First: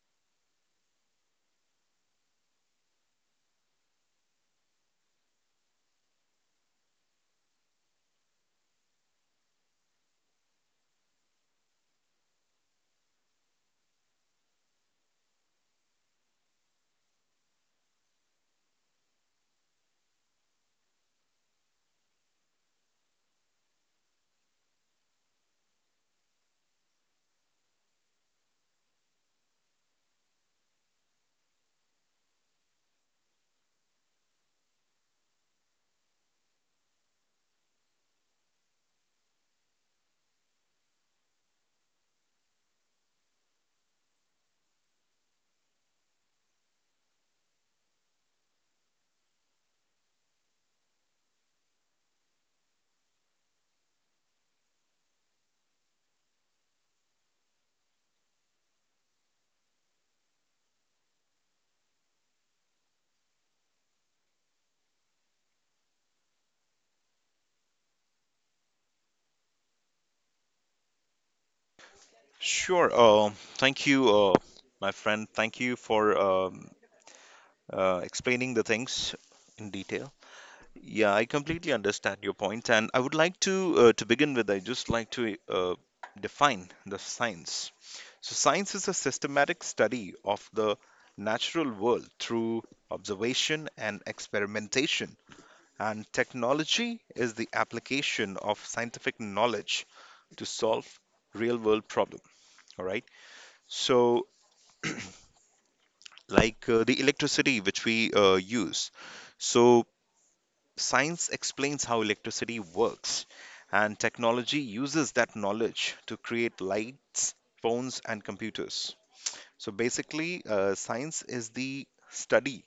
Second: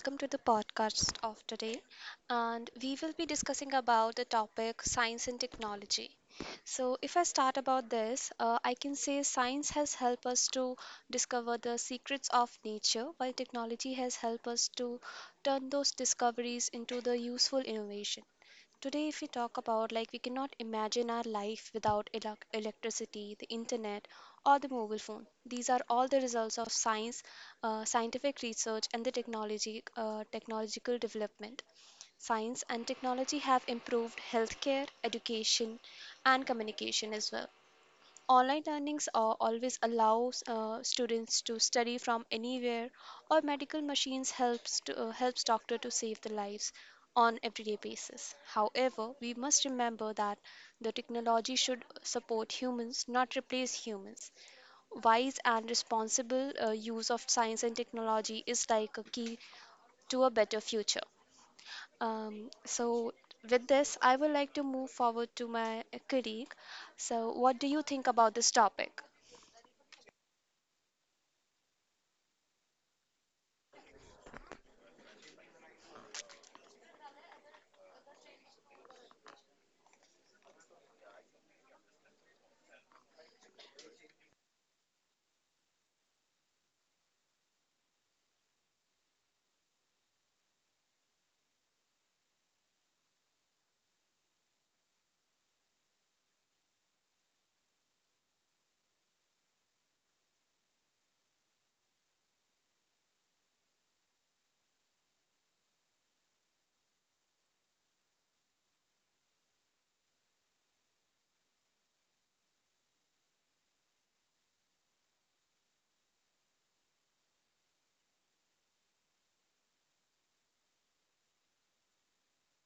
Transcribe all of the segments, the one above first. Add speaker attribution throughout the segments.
Speaker 1: welcome to the podcast of today and we will be discussing about the topic science and technology. So if I start about this, I can say science has helped us to discover the secrets of nature while technology has helped us to turn those discoveries into the useful innovation. Today, if we talk about like we cannot imagine our life without electricity, the internet, or the mobile phone. These are all the results of science, scientific research, and the technology technological development. Science and technology have improved healthcare, education, and communication as well. Online learnings are always allows students to study from anywhere, or medical machines helps to helps doctor to save the lives on everyday basis. However, we must remember that the technology should support humans, not replace humans. Wise and responsible use of science and technology is like a key to a better future. Um, so, with this, I would like to move forward to my colleague. So, what do you think about this topic?
Speaker 2: Sure. Thank you, my friend. Thank you for explaining the things in detail. Yeah, I completely understand your point, and I would like to begin with. I just like to define the science. So, science is a systematic study of the natural world through observation and experimentation, and technology is the application of scientific knowledge to solve real world problem, all right. So like the electricity which we use. So, science explains how electricity works, and technology uses that knowledge to create lights, phones, and computers. So, basically, science is the study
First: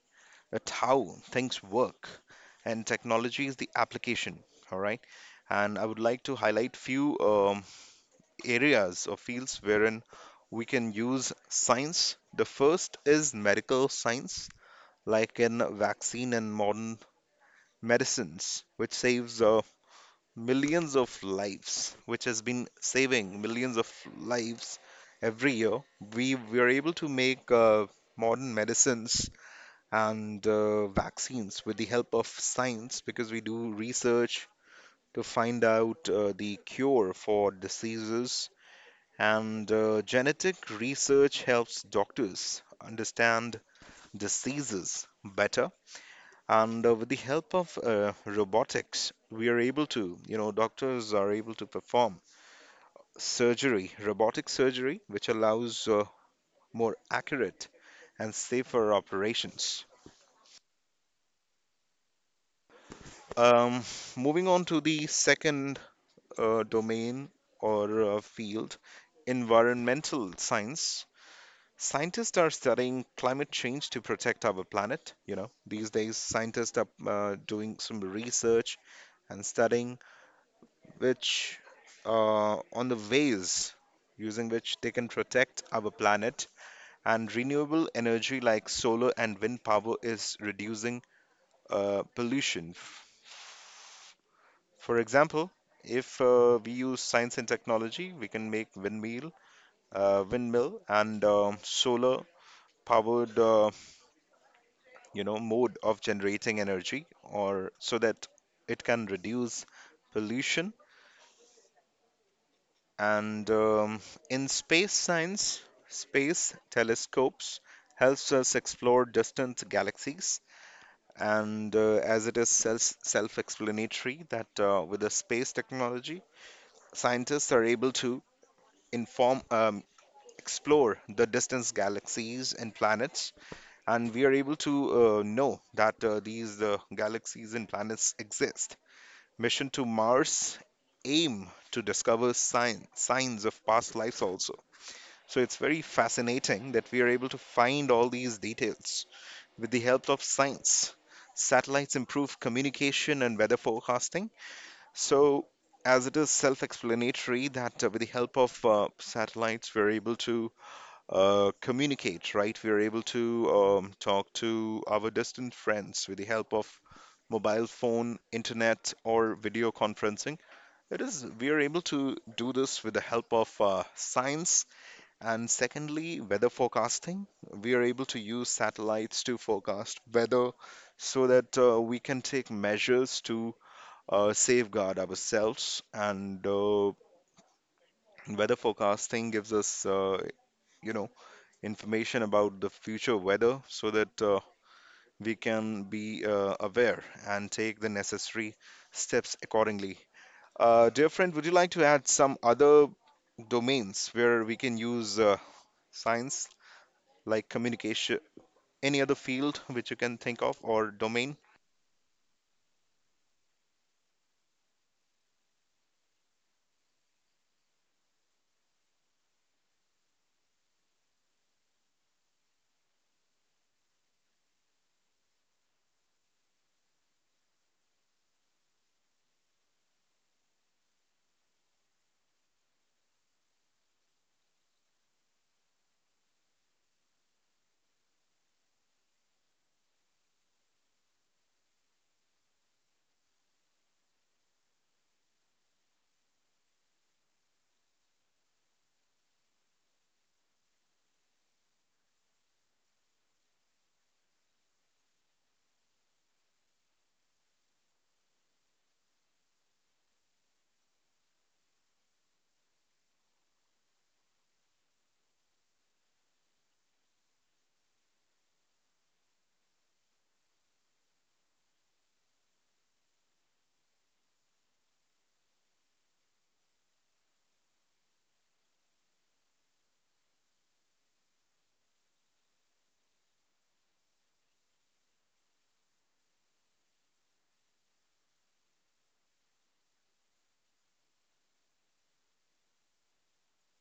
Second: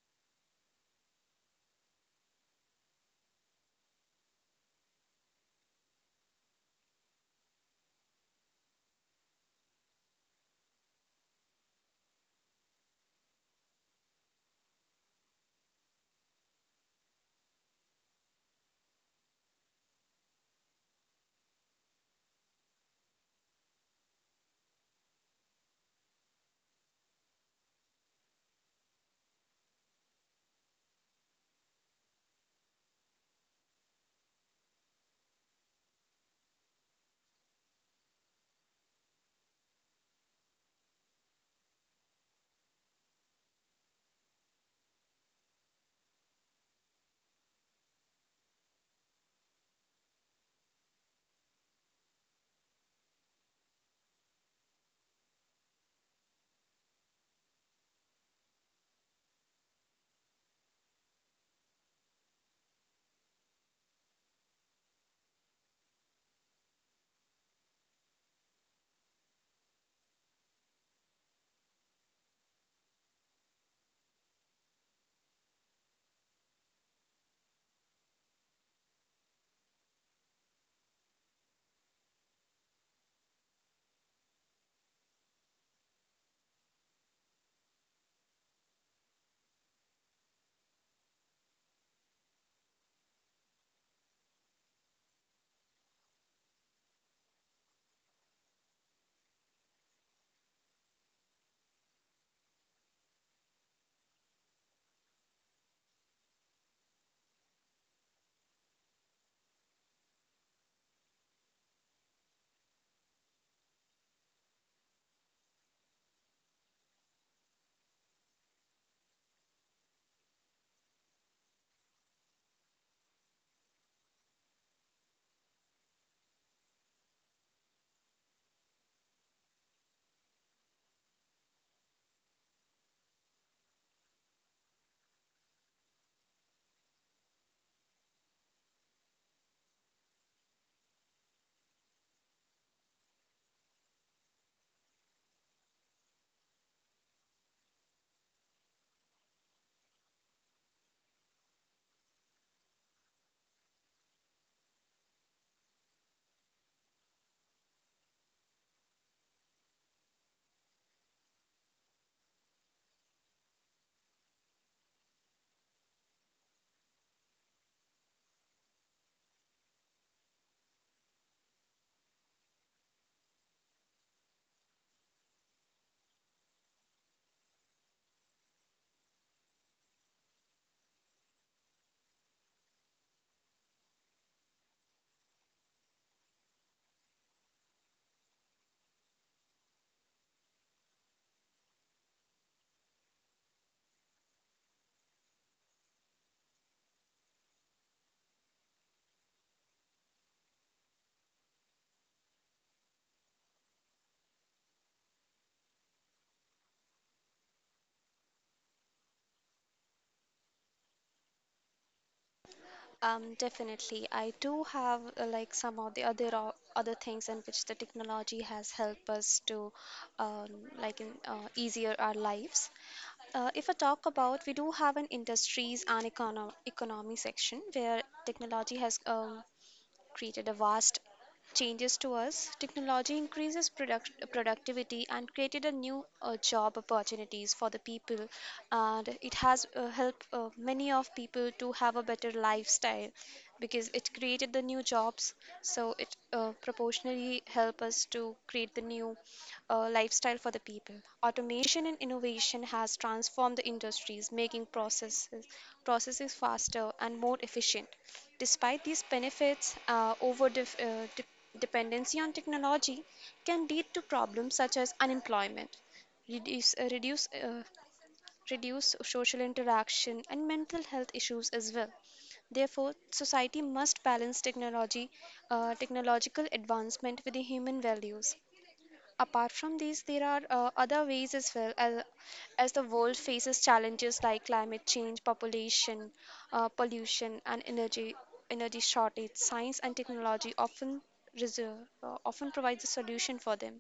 Speaker 2: at how things work, and technology is the application. All right. And I would like to highlight few areas or fields wherein we can use science. The first is medical science like in vaccine and modern medicines, which saves millions of lives, which has been saving millions of lives every year. We were able to make modern medicines and vaccines with the help of science because we do research to find out the cure for diseases. And genetic research helps doctors understand diseases better. And with the help of robotics, we are able to, you know, doctors are able to perform surgery, robotic surgery, which allows more accurate and safer operations. Um, Moving on to the second domain or field, environmental science. Scientists are studying climate change to protect our planet. You know, these days, scientists are doing some research and studying which on the ways using which they can protect our planet, and renewable energy like solar and wind power is reducing pollution. For example, if we use science and technology, we can make windmill, windmill and solar powered you know mode of generating energy or so that it can reduce pollution. And in space science, space telescopes helps us explore distant galaxies. And as it is self-explanatory that with the space technology, scientists are able to inform explore the distance galaxies and planets, and we are able to know that these galaxies and planets exist. Mission to Mars aim to discover signs of past lives also. So it's very fascinating that we are able to find all these details with the help of science. Satellites improve communication and weather forecasting. So, as it is self explanatory, that with the help of satellites, we're able to communicate, right? We're able to talk to our distant friends with the help of mobile phone, internet, or video conferencing. We are able to do this with the help of science, and secondly, weather forecasting. We are able to use satellites to forecast weather so that we can take measures to safeguard ourselves. And weather forecasting gives us, you know, information about the future weather so that we can be aware and take the necessary steps accordingly. Dear friend, would you like to add some other domains where we can use science, like communication, any other field which you can think of or domain?
Speaker 1: Definitely. I do have like some of the other things in which the technology has helped us to um, like easier our lives. If I talk about, we do have an industries and economy section where technology has created a vast changes to us. Technology increases productivity and created a new job opportunities for the people, and it has helped many of people to have a better lifestyle because it created the new jobs. So it proportionally help us to create the new lifestyle for the people. Automation and innovation has transformed the industries, making processes faster and more efficient. Despite these benefits, dependency on technology can lead to problems such as unemployment, reduce, uh, reduce, uh, reduce social interaction, and mental health issues as well. Therefore, society must balance technological advancement with the human values. Apart from these, there are other ways as well as the world faces challenges like climate change, pollution, and energy shortage. Science and technology reserve, often provides a solution for them.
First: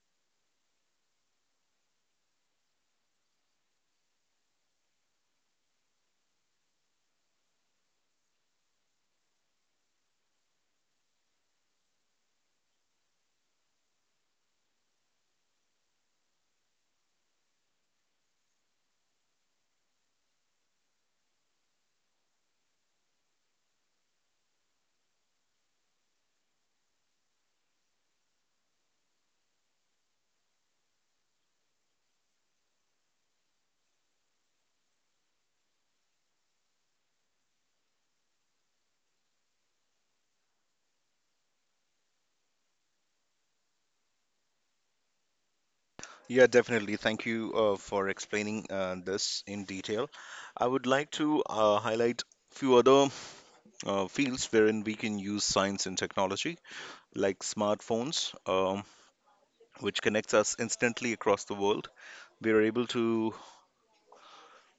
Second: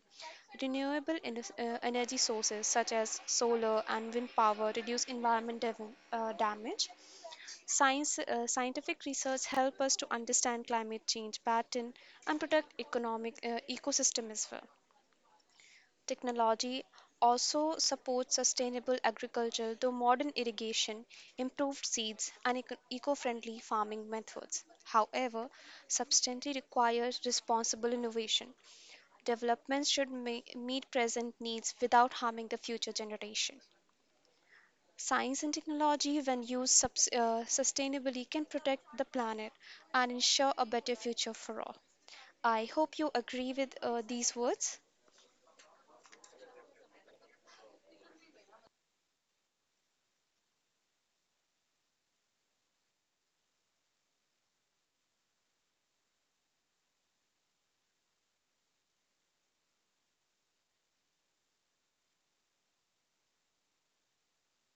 Speaker 1: Renewable energy sources such as solar and wind power reduce environment damage. Scientific research help us to understand climate change pattern and protect economic ecosystem as well. Technology also supports sustainable agriculture through modern irrigation, improved seeds, and eco-friendly farming methods. However, substantially requires responsible innovation. Developments should meet present needs without harming the future generation. Science and technology, when used sustainably, can protect the planet and ensure a better future for all. I hope you agree with these words.
Speaker 2: Yeah, definitely. Thank you for explaining this in detail. I would like to highlight few other fields wherein we can use science and technology, like smartphones, which connects us instantly across the world. We are able to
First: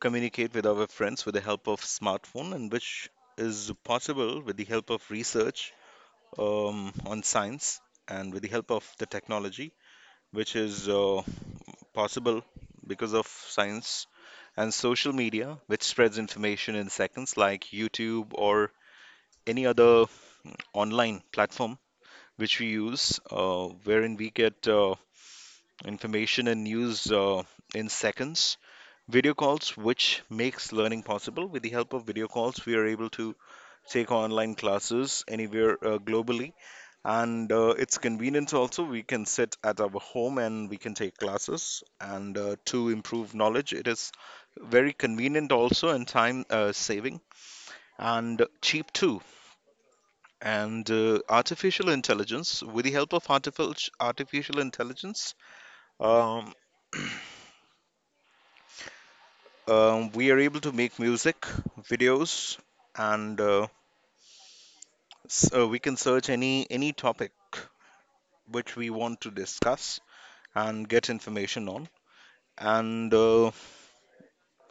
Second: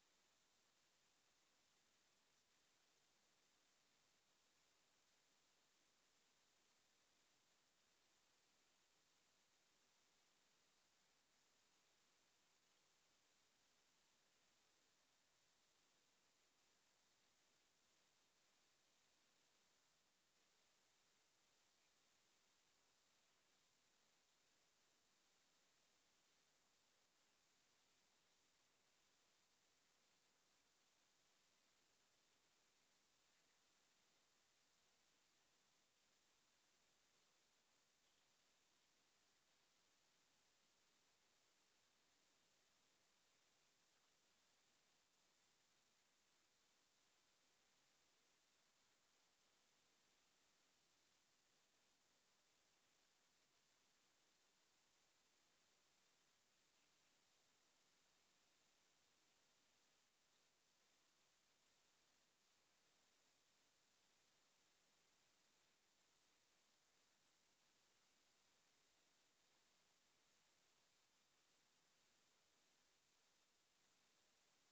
Speaker 2: communicate with our friends with the help of smartphone, and which is possible with the help of research on science and with the help of the technology, which is possible because of science, and social media, which spreads information in seconds, like YouTube or any other online platform which we use, wherein we get information and news in seconds. Video calls, which makes learning possible. With the help of video calls, we are able to take online classes anywhere globally. And it's convenient also. We can sit at our home and we can take classes. And to improve knowledge, it is very convenient also, and time saving and cheap too. And artificial intelligence, with the help of artificial intelligence, um, we are able to make music, videos, and we can search any topic which we want to discuss and get information on. And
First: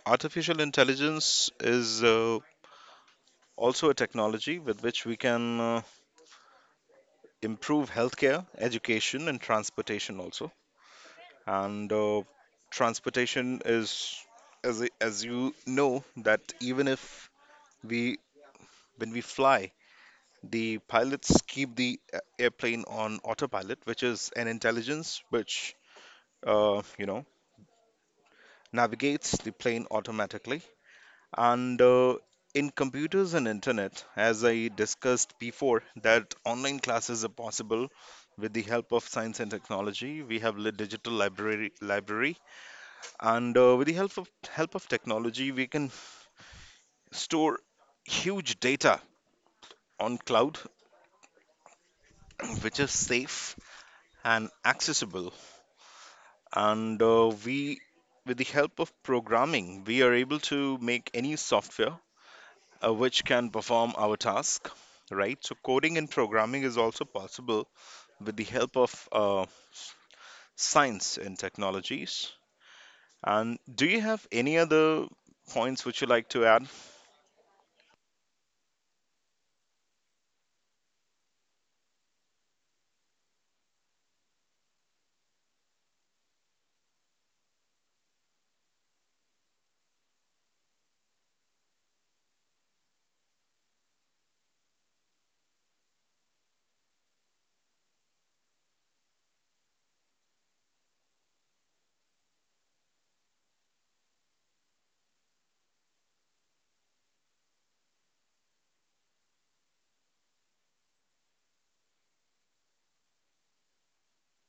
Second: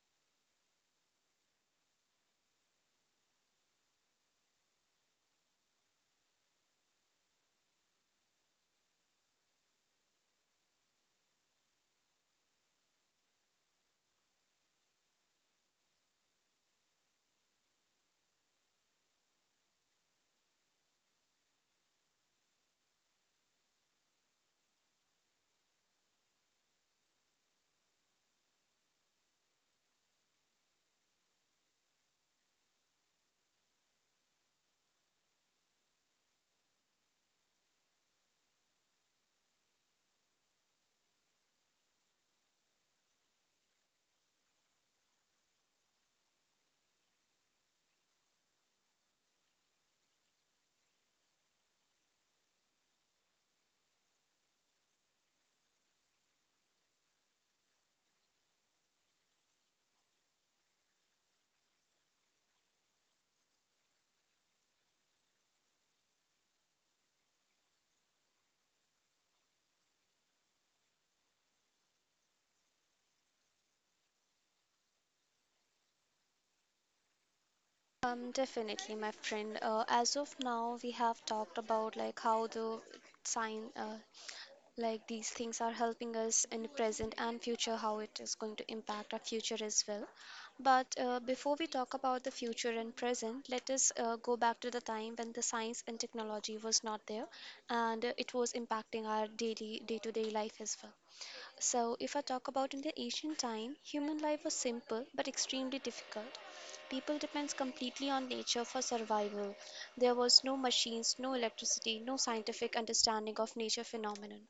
Speaker 2: artificial intelligence is also a technology with which we can improve healthcare, education, and transportation also. And transportation is, as you know, that even if we when we fly, the pilots keep the airplane on autopilot, which is an intelligence which you know navigates the plane automatically. And in computers and internet, as I discussed before, that online classes are possible with the help of science and technology. We have lit digital library, and with the help of technology, we can store huge data on cloud, which is safe and accessible. And with the help of programming, we are able to make any software which can perform our task, right? So, coding and programming is also possible with the help of science and technologies. And do you have any other points which you like to add?
Speaker 1: Definitely, my friend. As of now, we have talked about like how the sign, uh, like these things are helping us in the present and future, how it is going to impact our future as well. But before we talk about the future and present, let us go back to the time when the science and technology was not there, and it was impacting our daily, day-to-day life as well. So, if I talk about in the ancient time, human life was simple but extremely difficult. People depends completely on nature for survival. There was no machines, no electricity, no scientific understanding of nature phenomenon.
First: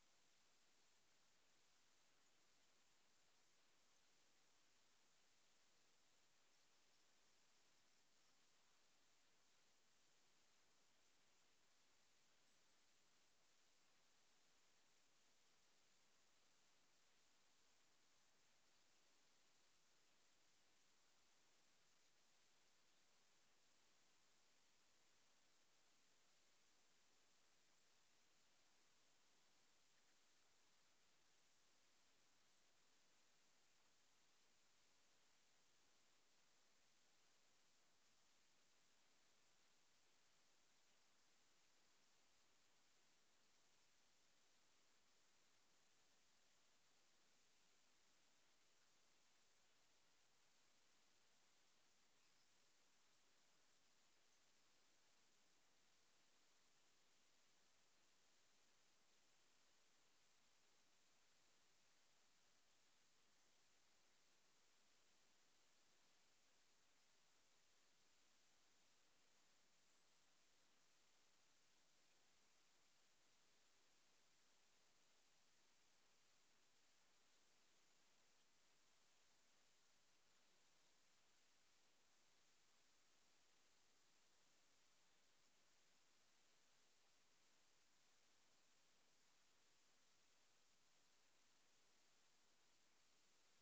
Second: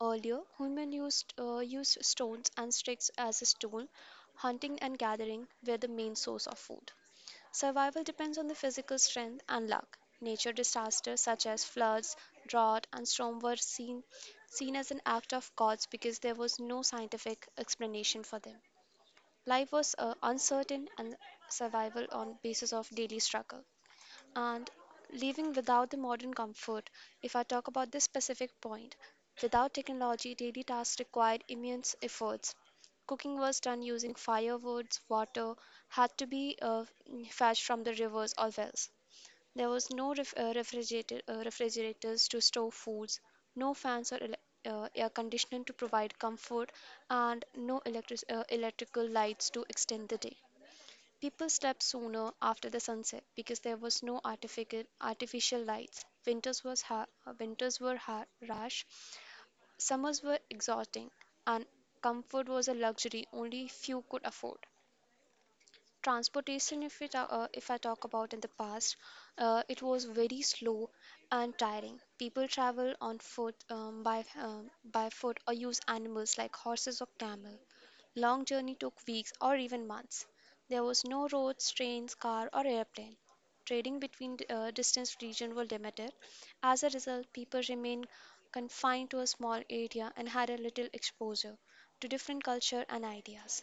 Speaker 1: Earlier, human used stones and sticks as a tool. Hunting and gathering were the main source of food. Survival depends on the physical strength and luck. Nature disasters such as floods, drought, and storm seen as an act of gods because there was no scientific explanation for them. Life was uncertain and survival on basis of daily struggle and living without the modern comfort. If I talk about this specific point, without technology, daily tasks required immense efforts. Cooking was done using firewoods, water had to be fetched from the rivers or wells. There was no refrigerator, refrigerators to store foods, no air conditioning to provide comfort, and no electrical lights to extend the day. People slept sooner after the sunset because there was no artificial lights. Winters were harsh, summers were exhausting, and comfort was a luxury only few could afford. Transportation, if I talk about in the past, it was very slow and tiring. People travel on foot, by foot, or use animals like horses or camel. Long journey took weeks or even months. There was no roads, trains, car or airplane. Trading between distant regions were limited. As a result, people remained confined to a small area and had a little exposure to different culture and ideas.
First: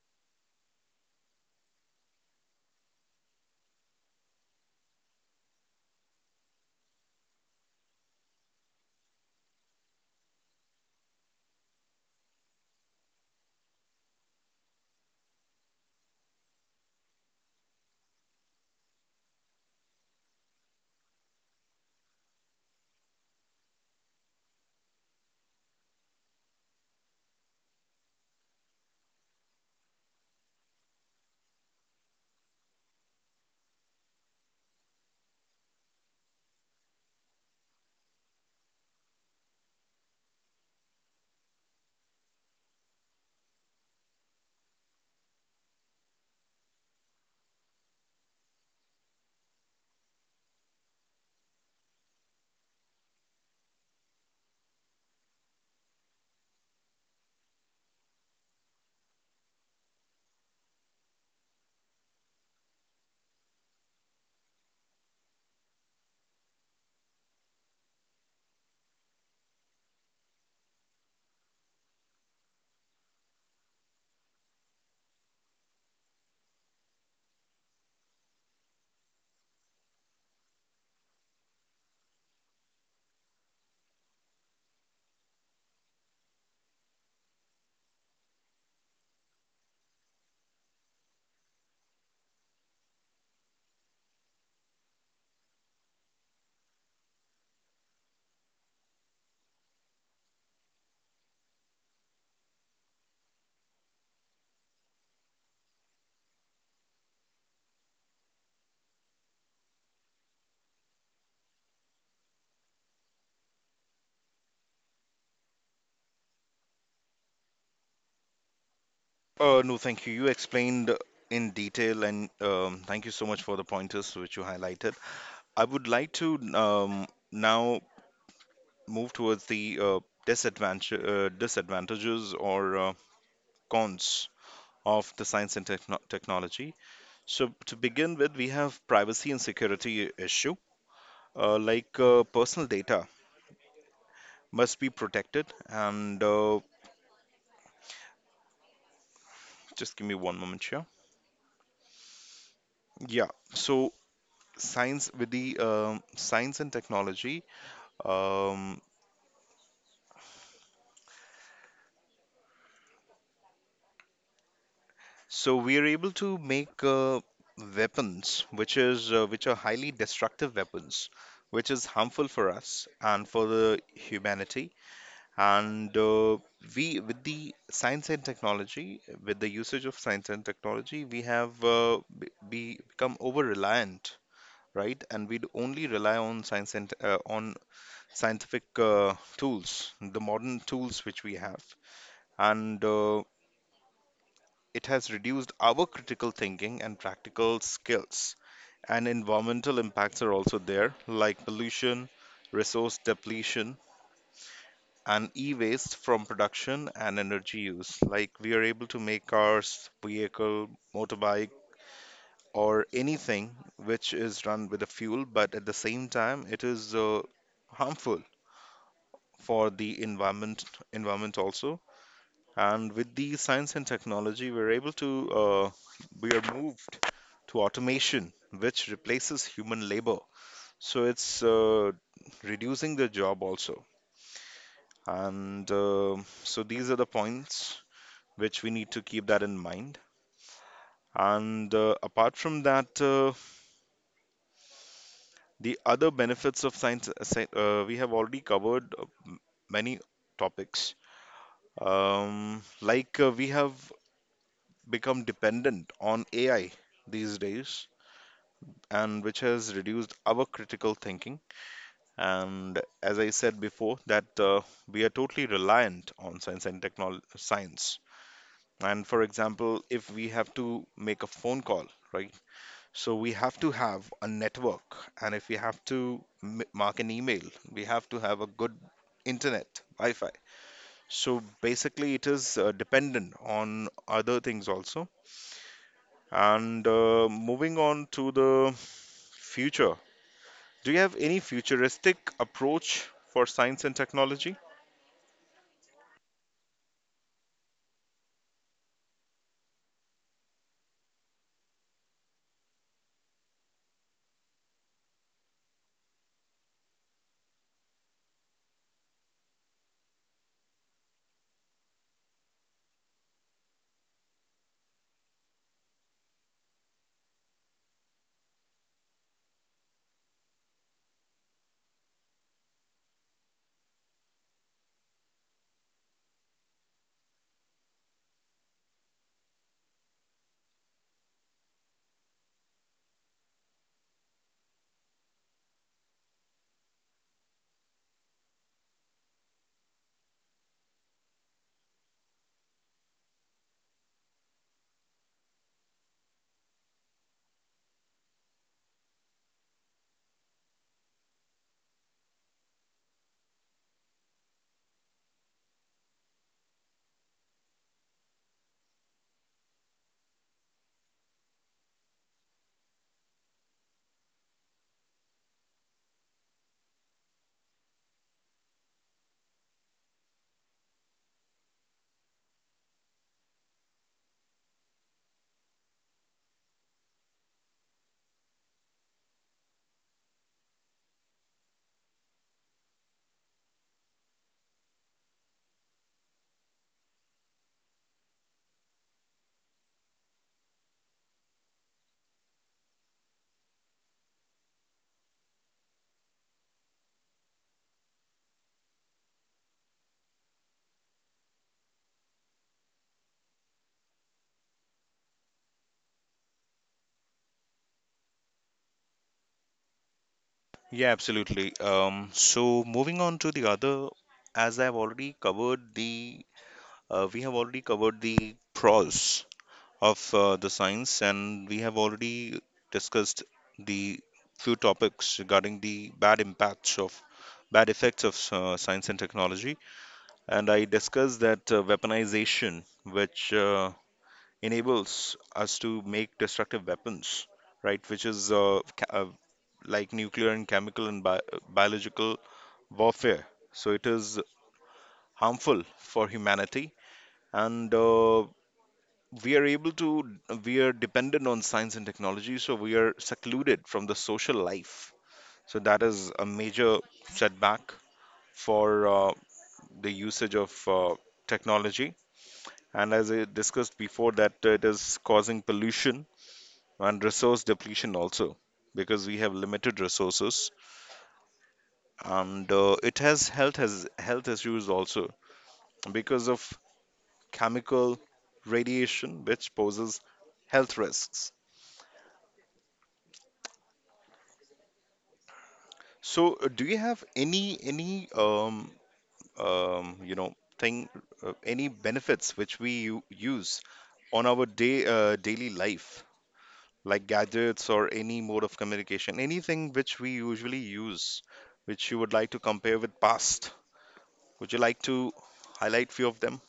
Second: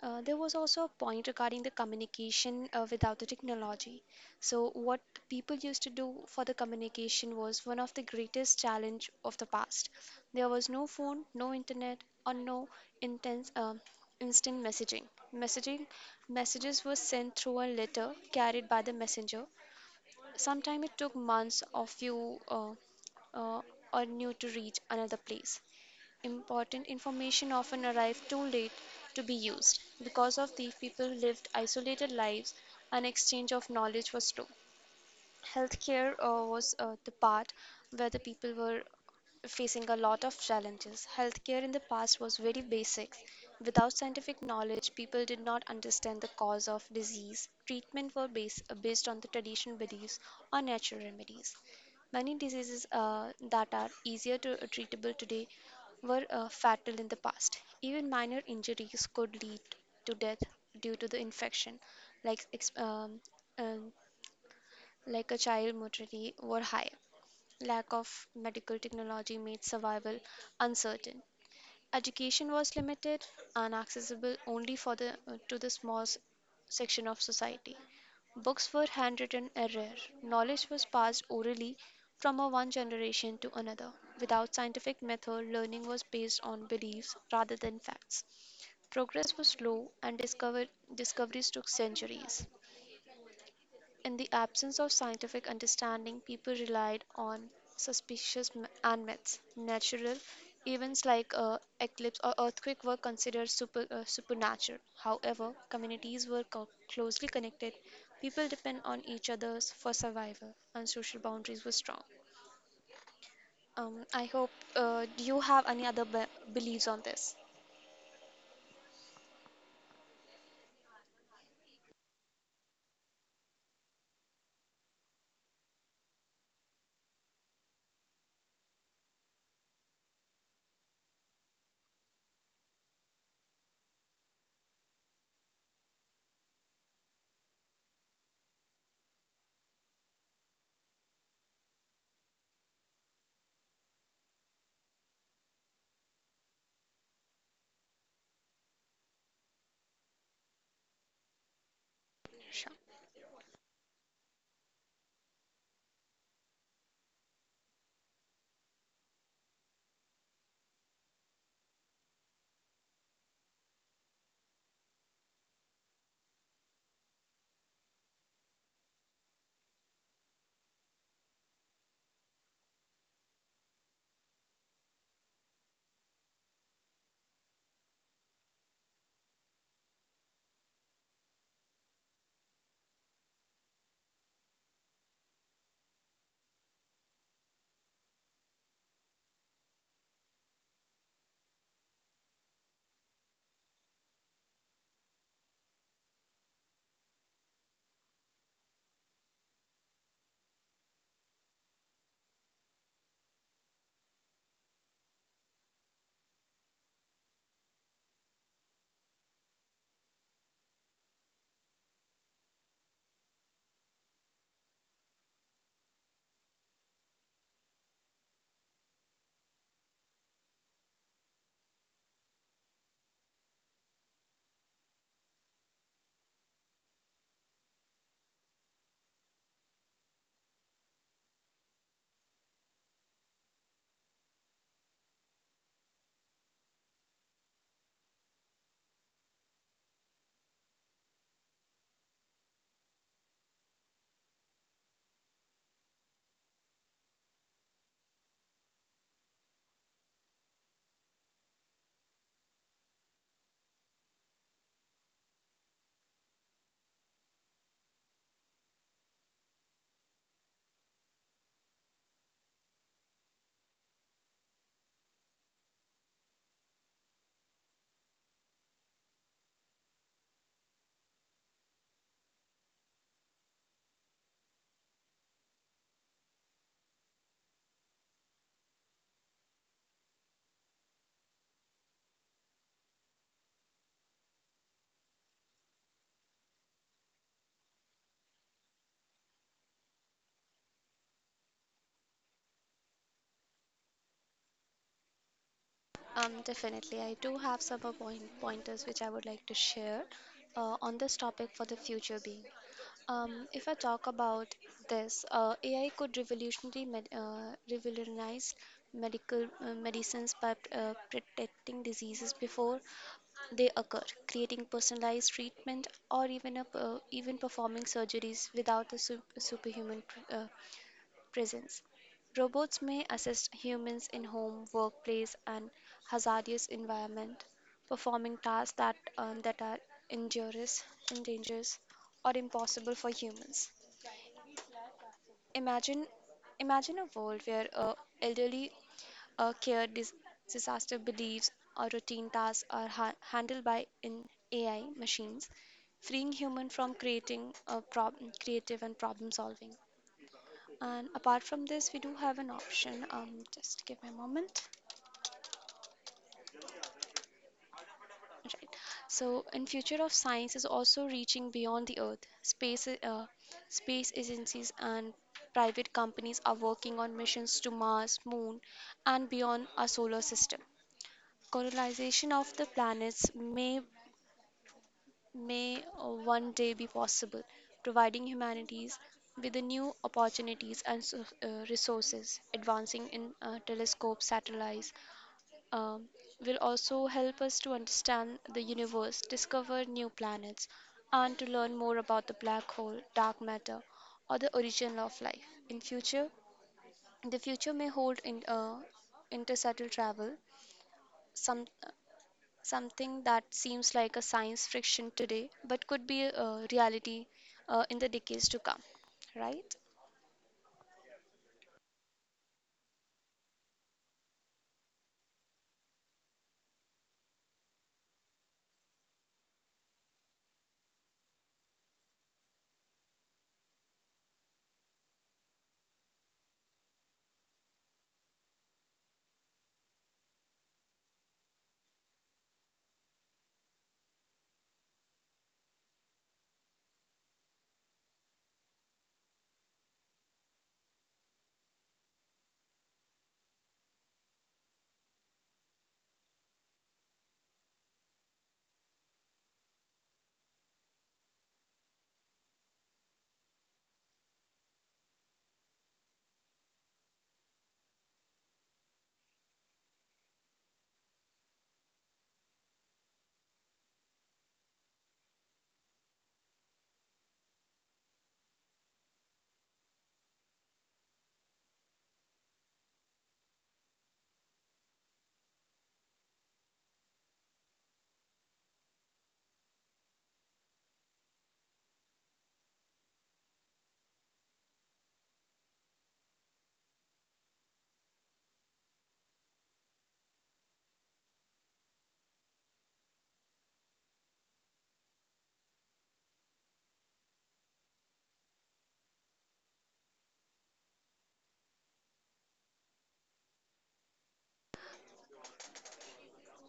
Speaker 1: There was also a point regarding the communication without the technology. So, what people used to do for the communication was one of the greatest challenge of the past. There was no phone, no internet, or no intense instant messaging. Messaging messages were sent through a letter carried by the messenger. Sometimes it took months or few uh, or new to reach another place. Important information often arrived too late to be used. Because of this, people lived isolated lives and exchange of knowledge was slow. Healthcare was the part where the people were facing a lot of challenges. Healthcare in the past was very basic. Without scientific knowledge, people did not understand the cause of disease. Treatment were based on the traditional beliefs or natural remedies. Many diseases that are easier to treatable today were fatal in the past. Even minor injuries could lead to death due to the infection, like ex- um, um, like a child mortality were high. Lack of medical technology made survival uncertain. Education was limited and accessible only for the small section of society. Books were handwritten and rare. Knowledge was passed orally from a one generation to another. Without scientific method, learning was based on beliefs rather than facts. Progress was slow and discoveries took centuries. In the absence of scientific understanding, people relied on suspicious and myths. Natural events like eclipse or earthquake were considered supernatural. However, communities were closely connected. People depend on each other's for survival, and social boundaries were strong. I hope. Do you have any other beliefs on this?
Speaker 2: No, thank you. You explained in detail, and thank you so much for the pointers which you highlighted. I would like to now move towards the disadvantages or cons of the science and technology. So to begin with, we have privacy and security issue. Like personal data must be protected, and just give me one moment here.
Speaker 1: Sure.
Speaker 2: Yeah. So science with the science and technology. Um, so we are able to make weapons, which is which are highly destructive weapons, which is harmful for us and for the humanity. And with the science and technology, with the usage of science and technology, we have become over reliant, right? And we only rely on science and on scientific tools, the modern tools which we have, and it has reduced our critical thinking and practical skills. And environmental impacts are also there, like pollution, resource depletion, and e-waste from production and energy use. Like we are able to make cars, vehicle, motorbike, or anything which is run with a fuel, but at the same time, it is harmful for the environment also. And with the science and technology, we are moved to automation, which replaces human labor. So it's reducing the job also. And so these are the points which we need to keep that in mind. And apart from that, the other benefits of science, we have already covered many topics. Like we have become dependent on AI these days, and which has reduced our critical thinking. And as I said before, that we are totally reliant on science and technology, science. And for example, if we have to make a phone call, right? So we have to have a network, and if we have to mark an email, we have to have a good internet, Wi-Fi. So basically, it is dependent on other things also. And moving on to the future, do you have any futuristic approach for science and technology?
Speaker 1: Definitely. I do have some pointers which I would like to share on this topic for the future being. If I talk about this, AI could revolutionary med revolutionize medical medicines by detecting diseases before they occur, creating personalized treatment, or even performing surgeries without a su superhuman pr presence. Robots may assist humans in home, workplace, and hazardous environment, performing tasks that are injurious, endangered, or impossible for humans. Imagine, imagine a world where a elderly uh, care dis- disaster believes or routine tasks are handled by in AI machines, freeing human from creative and problem solving. And apart from this, we do have an option. Just give me a moment. Right. So, in future of science is also reaching beyond the Earth. Space, uh, Space agencies and private companies are working on missions to Mars, Moon, and beyond our solar system. Colonization of the planets may may one day be possible, providing humanities with the new opportunities and so, resources. Advancing in telescopes, satellites, um, will also help us to understand the universe, discover new planets, and to learn more about the black hole, dark matter, or the origin of life. The future may hold interstellar travel, some something that seems like a science fiction today, but could be a reality in the decades to come. Right?
Speaker 2: Yeah, absolutely. So moving on to the other, as I've already covered the, we have already covered the pros of the science, and we have already discussed the few topics regarding the bad effects of science and technology. And I discussed that weaponization, which enables us to make destructive weapons, right, which is like nuclear and chemical and biological warfare. So it is harmful for humanity. And we are able to we are dependent on science and technology, so we are secluded from the social life, so that is a major setback for the usage of uh, technology. And as I discussed before, that it is causing pollution and resource depletion also, because we have limited resources, and it has health issues also because of chemical radiation, which poses health risks. So, do you have any you know thing, any benefits which we use on our day daily life, like gadgets or any mode of communication, anything which we usually use, which you would like to compare with past? Would you like to highlight few of them?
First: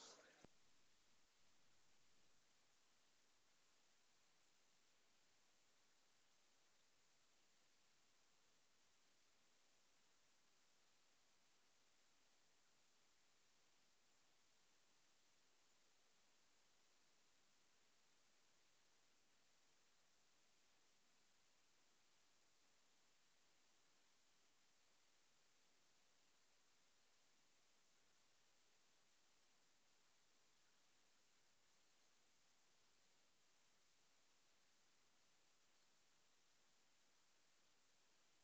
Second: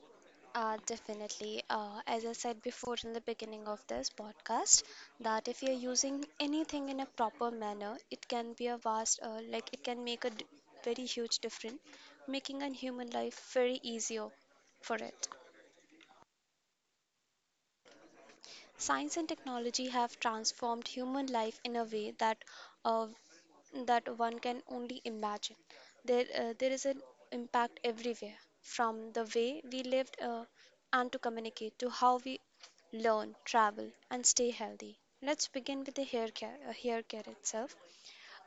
Speaker 1: Definitely. As I said before in the beginning of this podcast, that if you're using anything in a proper manner, it can be a like it can make a very huge difference, making a human life very easier for it. Science and technology have transformed human life in a way uh, that one can only imagine. There is an impact everywhere, from the way we lived and to communicate to how we learn, travel, and stay healthy. Let's begin with the hair care itself.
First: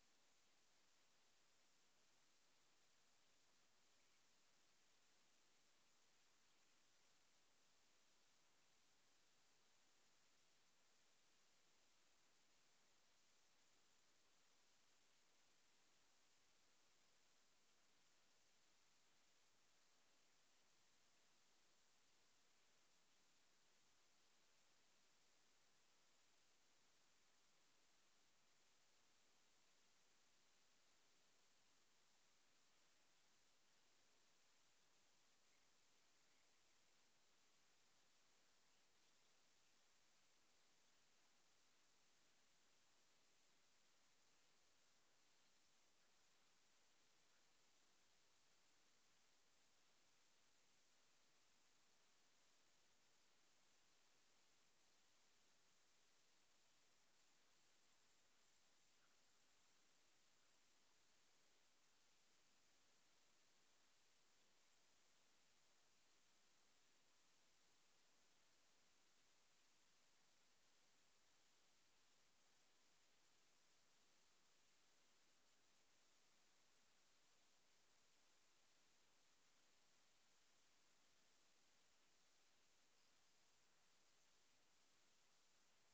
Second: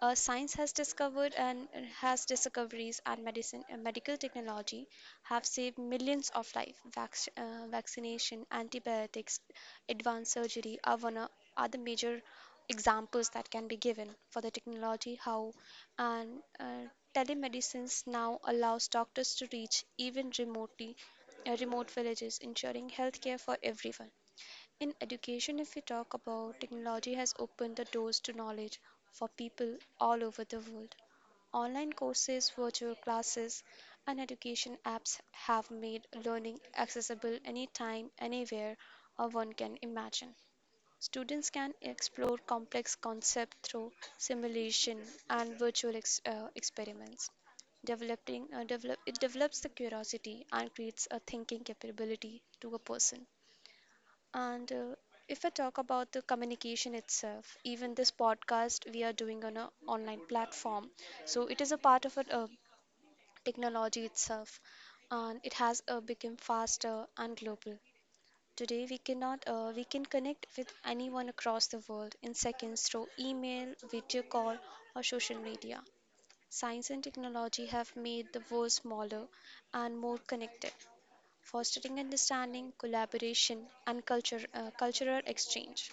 Speaker 1: Science has discovered and has discoveries and medicine and medical technology have saved millions of lives. Vaccination, antibiotics, advanced surgery are the major examples that can be given for the technology how and uh, telemedicines now allows doctors to reach even remote villages, ensuring healthcare for everyone. In education, if we talk about technology, has opened the doors to knowledge for people all over the world. Online courses, virtual classes, and education apps have made learning accessible anytime, anywhere, or one can imagine. Students can explore complex concepts through simulation and virtual experiments. It develops the curiosity and creates a thinking capability to a person. And If I talk about the communication itself, even this podcast we are doing on an online platform, so it is a part of technology itself, and it has become faster and global. Today we cannot we can connect with anyone across the world in seconds through email, video call, or social media. Science and technology have made the world smaller and more connected, fostering understanding, collaboration, and cultural exchange.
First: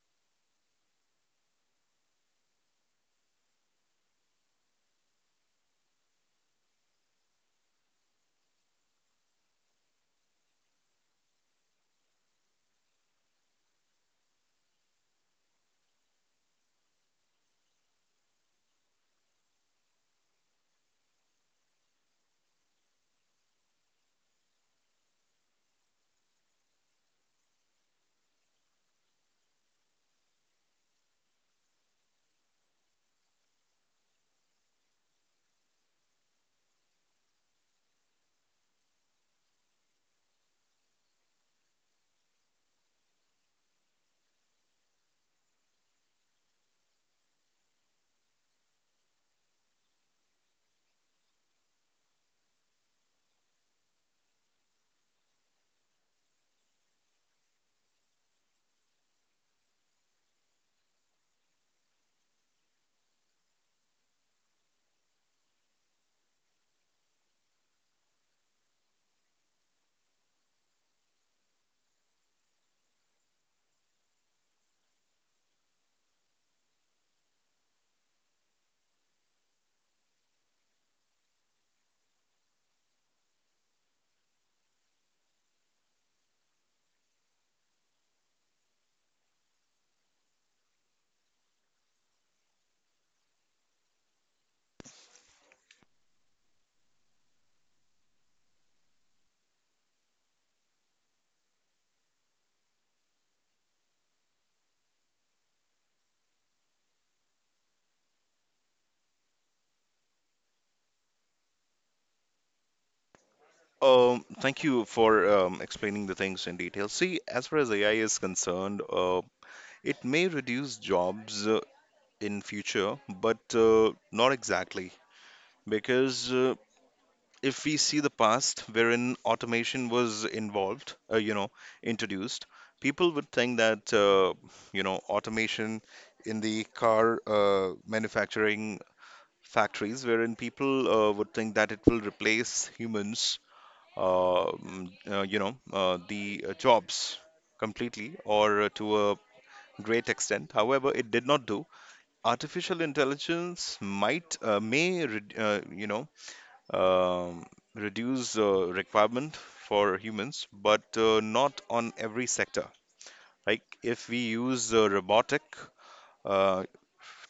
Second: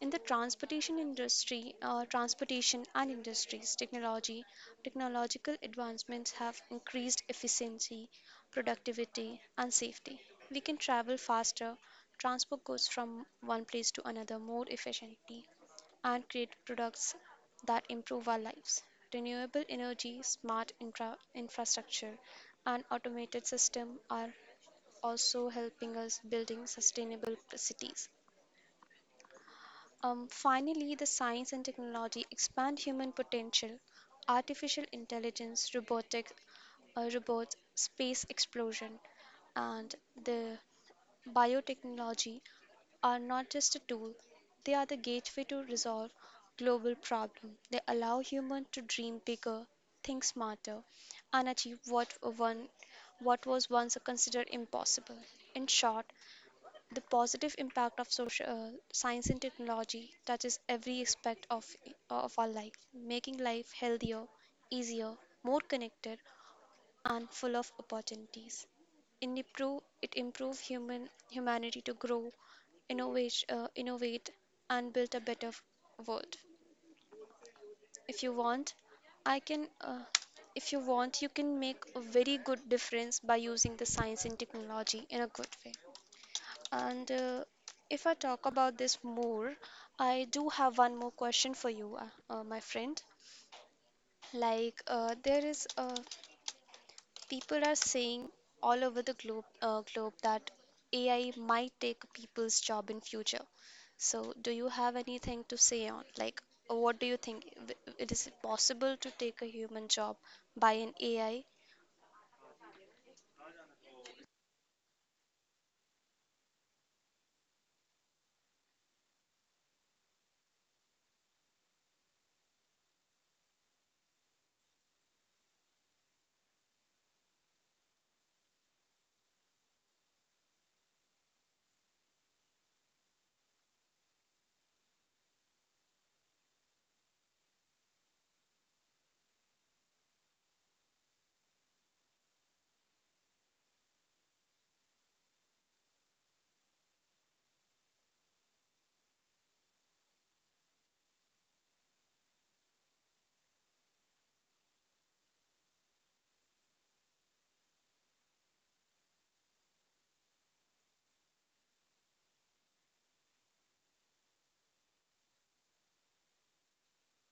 Speaker 1: In the transportation industry, transportation and industries technology, technological advancements have increased efficiency, productivity, and safety. We can travel faster, transport goods from one place to another more efficiently, and create products that improve our lives. Renewable energy, infrastructure, and automated system are also helping us building sustainable cities. Finally, the science and technology expand human potential. Artificial intelligence, robotics, robots, space explosion, and the biotechnology are not just a tool; they are the gateway to resolve global problem. They allow human to dream bigger, think smarter, and achieve what was once considered impossible. In short, the positive impact of social science and technology touches every aspect of our life, making life healthier, easier, more connected, and full of opportunities. It improve human humanity to grow, innovate, and build a better world. If you want, I can. If you want, you can make a very good difference by using the science and technology in a good way. And If I talk about this more, I do have one more question for you, my friend. There is, people are saying all over the globe that AI might take people's job in future. So, do you have anything to say on, like, what do you think? It is possible to take a human job by an AI?
Speaker 2: Thank you for explaining the things in detail. See, as far as AI is concerned, it may reduce jobs in future, but not exactly. Because if we see the past wherein automation was involved, introduced, people would think that you know automation in the car manufacturing factories, wherein people would think that it will replace humans, you know, the jobs completely or to a great extent. However, it did not do. Artificial intelligence might may re- you know um, reduce requirement for humans, but not on every sector. Like if we use robotic uh,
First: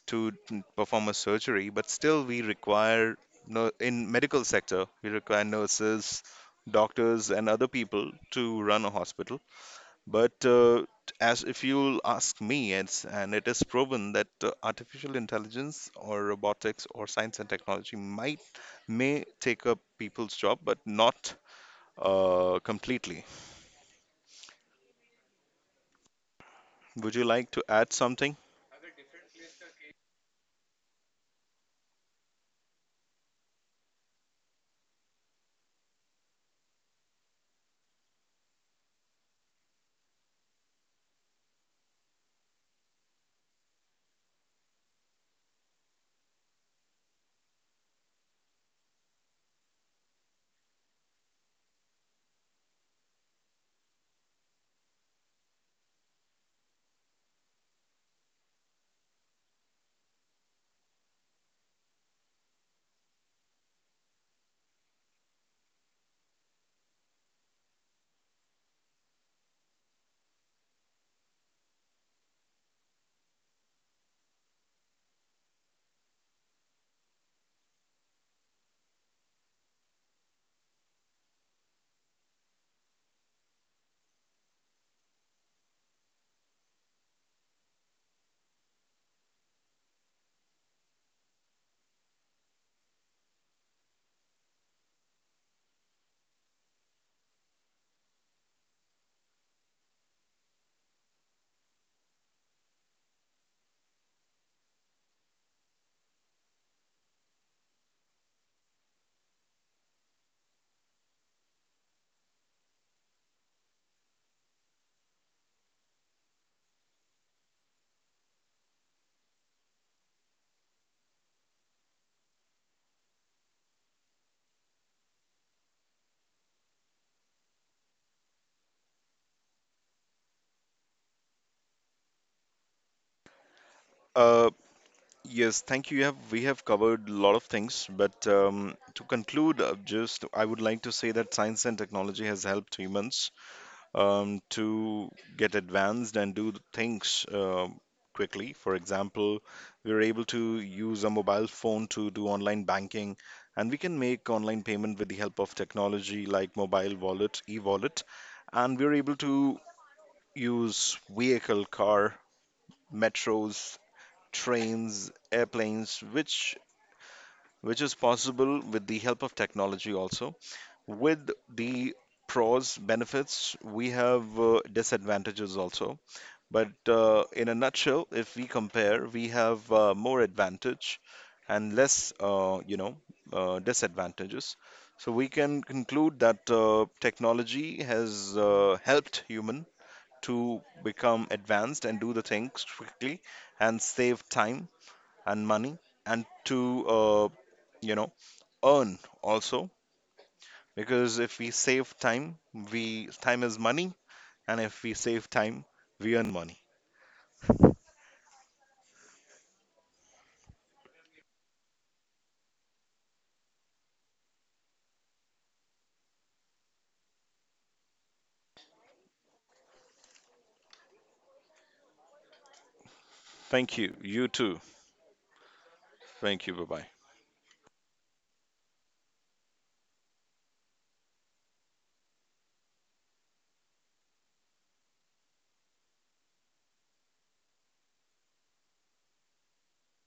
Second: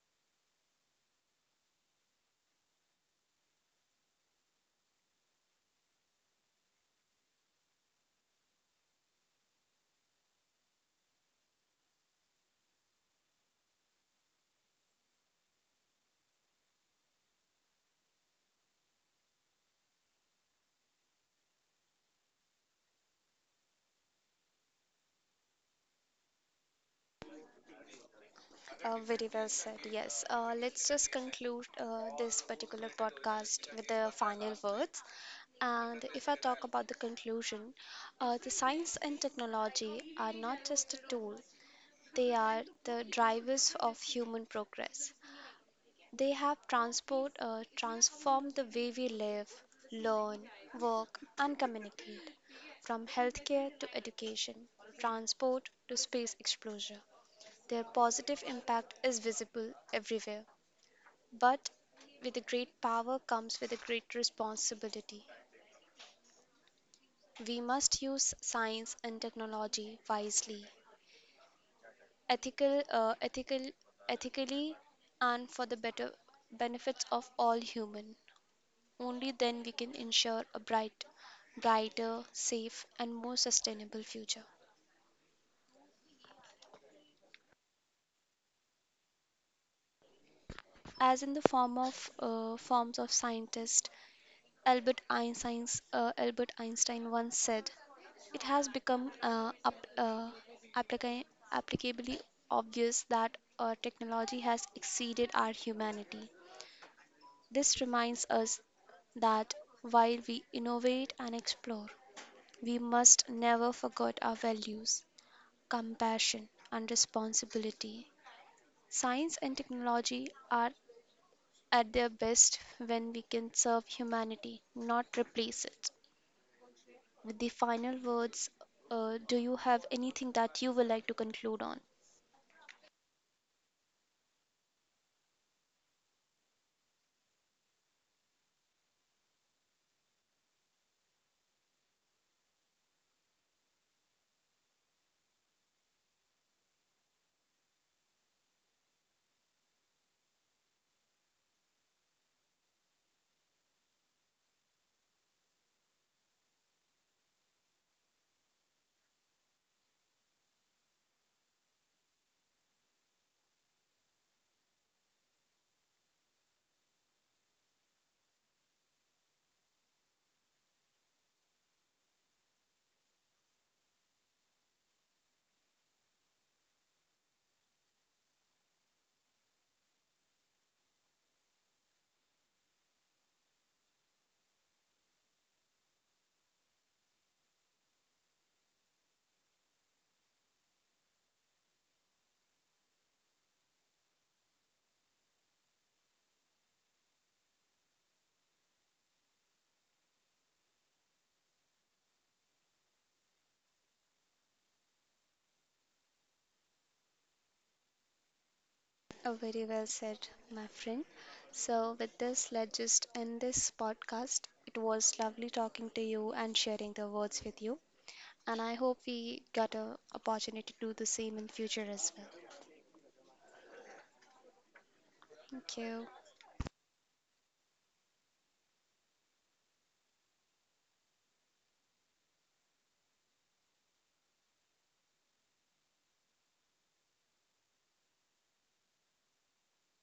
Speaker 2: perform a surgery, but still we require no in medical sector we require nurses, doctors, and other people to run a hospital. But as if you'll ask me, it is proven that artificial intelligence or robotics or science and technology might may take up people's job, but not completely. Would you like to add something?
Speaker 1: Very well said. Yes. Let's just conclude this particular podcast with the final words. And if I talk about the conclusion, the science and technology are not just a tool, they are the drivers of human progress. They have transformed the way we live, learn, work, and communicate, from healthcare to education, transport to space exposure. Their positive impact is visible everywhere. But with a great power comes with a great responsibility. We must use science and technology wisely, ethical, uh, ethical, ethically, and for the better benefits of all human. Only then we can ensure a bright, brighter, safe, and more sustainable future. As in the form of scientist, Albert Einstein once said, it has become applica- applicably obvious that technology has exceeded our humanity. This reminds us that while we innovate and explore, we must never forget our values, compassion, and responsibility. Science and technology are at their best when we can serve humanity, not replace it. With the final words, do you have anything that you would like to conclude on?
Speaker 2: Uh, yes, thank you. We have covered a lot of things, but to conclude, just I would like to say that science and technology has helped humans to get advanced and do things quickly. For example, we are able to use a mobile phone to do online banking, and we can make online payment with the help of technology like mobile wallet, e-wallet, and we are able to use vehicle, car, metros, trains, airplanes, which is possible with the help of technology also. With the pros benefits, we have disadvantages also. But in a nutshell, if we compare, we have more advantage and less, disadvantages. So we can conclude that technology has helped human to become advanced and do the things quickly and save time and money and to, you know, earn also. Because if we save time, we time is money, and if we save time, we earn money.
Speaker 1: Oh, very well said, my friend. So, with this, let's just end this podcast. It was lovely talking to you and sharing the words with you. And I hope we got a opportunity to do the same in future as well.
Speaker 2: Thank you. You too.
Speaker 1: Thank you.
Speaker 2: Thank you. Bye-bye.